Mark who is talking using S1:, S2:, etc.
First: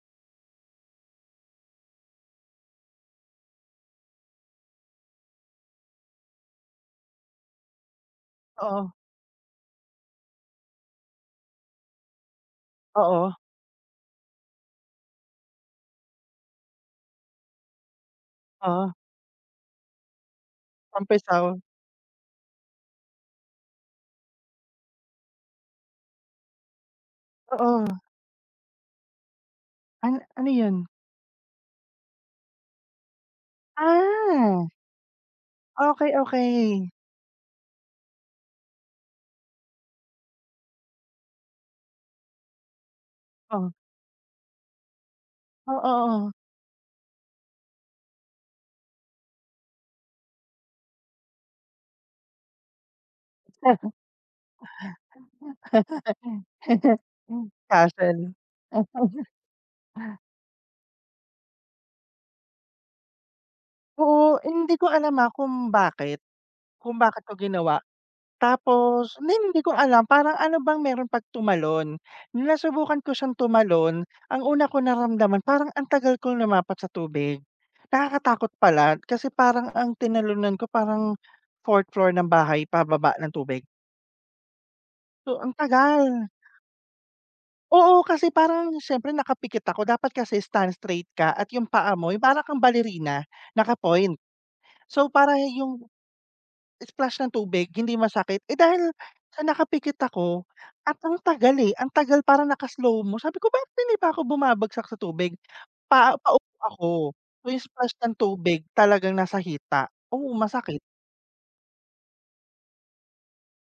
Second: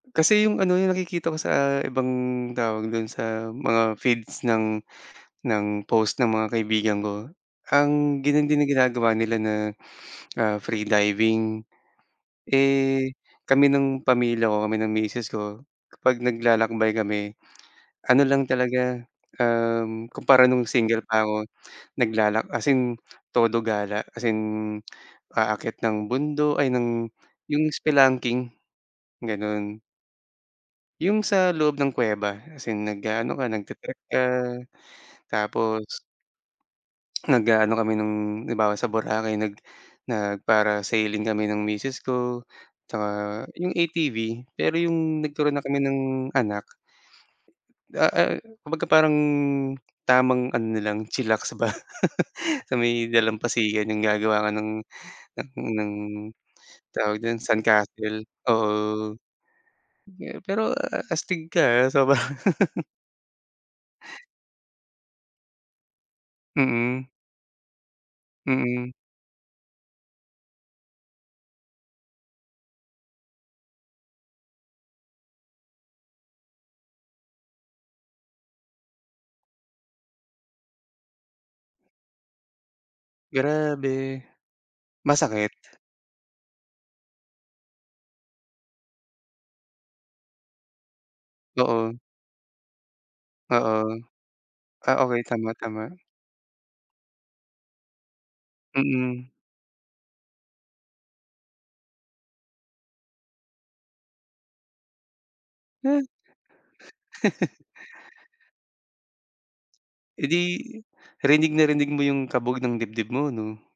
S1: Kasi yung ano, yung nakikita ko sa ibang tawag dun sa mga feeds ng ng post ng mga kaibigan ko. Ang ganyan din
S2: Oo.
S1: ginagawa nila na, ah, free diving. Eh,
S2: Oo.
S1: kami ng pamilya ko kami ng misis ko. Kapag naglalakbay kami. Ano lang
S2: Oh.
S1: talaga. Um, kumpara nung single pa ako.
S2: Tampisaw.
S1: Naglalak as in, todo gala as in aakyat ng bundo ay ng yung
S2: Oo.
S1: spelunking, ganon.
S2: An ano yon?
S1: Yung sa loob ng kuweba as in nag-aano ka nagta-trekk ka.
S2: Ah.
S1: Tapos
S2: Okey, okey.
S1: Nag-aano kami nung halimbawa, sa boracay nag nag-parasailing kami ng misis ko. Tsaka yung
S2: Oh.
S1: ATV, pero yung nagturo na
S2: Oh,
S1: kami ng
S2: oo, oh.
S1: anak. Da eh, kumbaga parang tamang ano na lang chillax ba. Sa may
S2: Isa
S1: dalampasigan
S2: lang
S1: yung gagawa ka ng ng, ng tawag dun
S2: Hmm,
S1: sand castle,
S2: castle.
S1: oo. Ge pero a a astig ka, ah sobrang
S2: Oo, hindi ko alam, ah, kung bakit. Kung
S1: Mm.
S2: bakit ko ginawa?
S1: Mm.
S2: Tapos hindi hindi ko alam parang ano bang meron pag tumalon. Nasubukan ko siyang tumalon. Ang una kong naramdaman parang ang tagal kong lumapat sa tubig. Nakakatakot pala kasi parang ang tinalunan ko parang 4th floor ng bahay pababa ng tubig.
S1: Grabe.
S2: So, ang
S1: Masakit.
S2: tagal. Oo, kasi parang na siyempre nakapikit ako. Dapat kasi stand straight ka at yung
S1: Oo.
S2: paa mo yung para kang balerina,
S1: Oo.
S2: naka-point.
S1: Ah,
S2: So,
S1: okey
S2: parang
S1: tama, tama.
S2: yung splash ng tubig hindi masakit. Eh, dahil
S1: Mm.
S2: sa nakapikit ako, akong tagal. eh. Ang tagal parang naka slow mo. Sabi ko, "Bakit hindi pa ako bumabagsak sa tubig?"
S1: Huh.
S2: Pa paupo ako. So, yung splash ng tubig talagang nasa hita,
S1: Eh,
S2: oo
S1: di
S2: masakit.
S1: rnig na rinig mo 'yong kabog ng dibdib mo, 'no?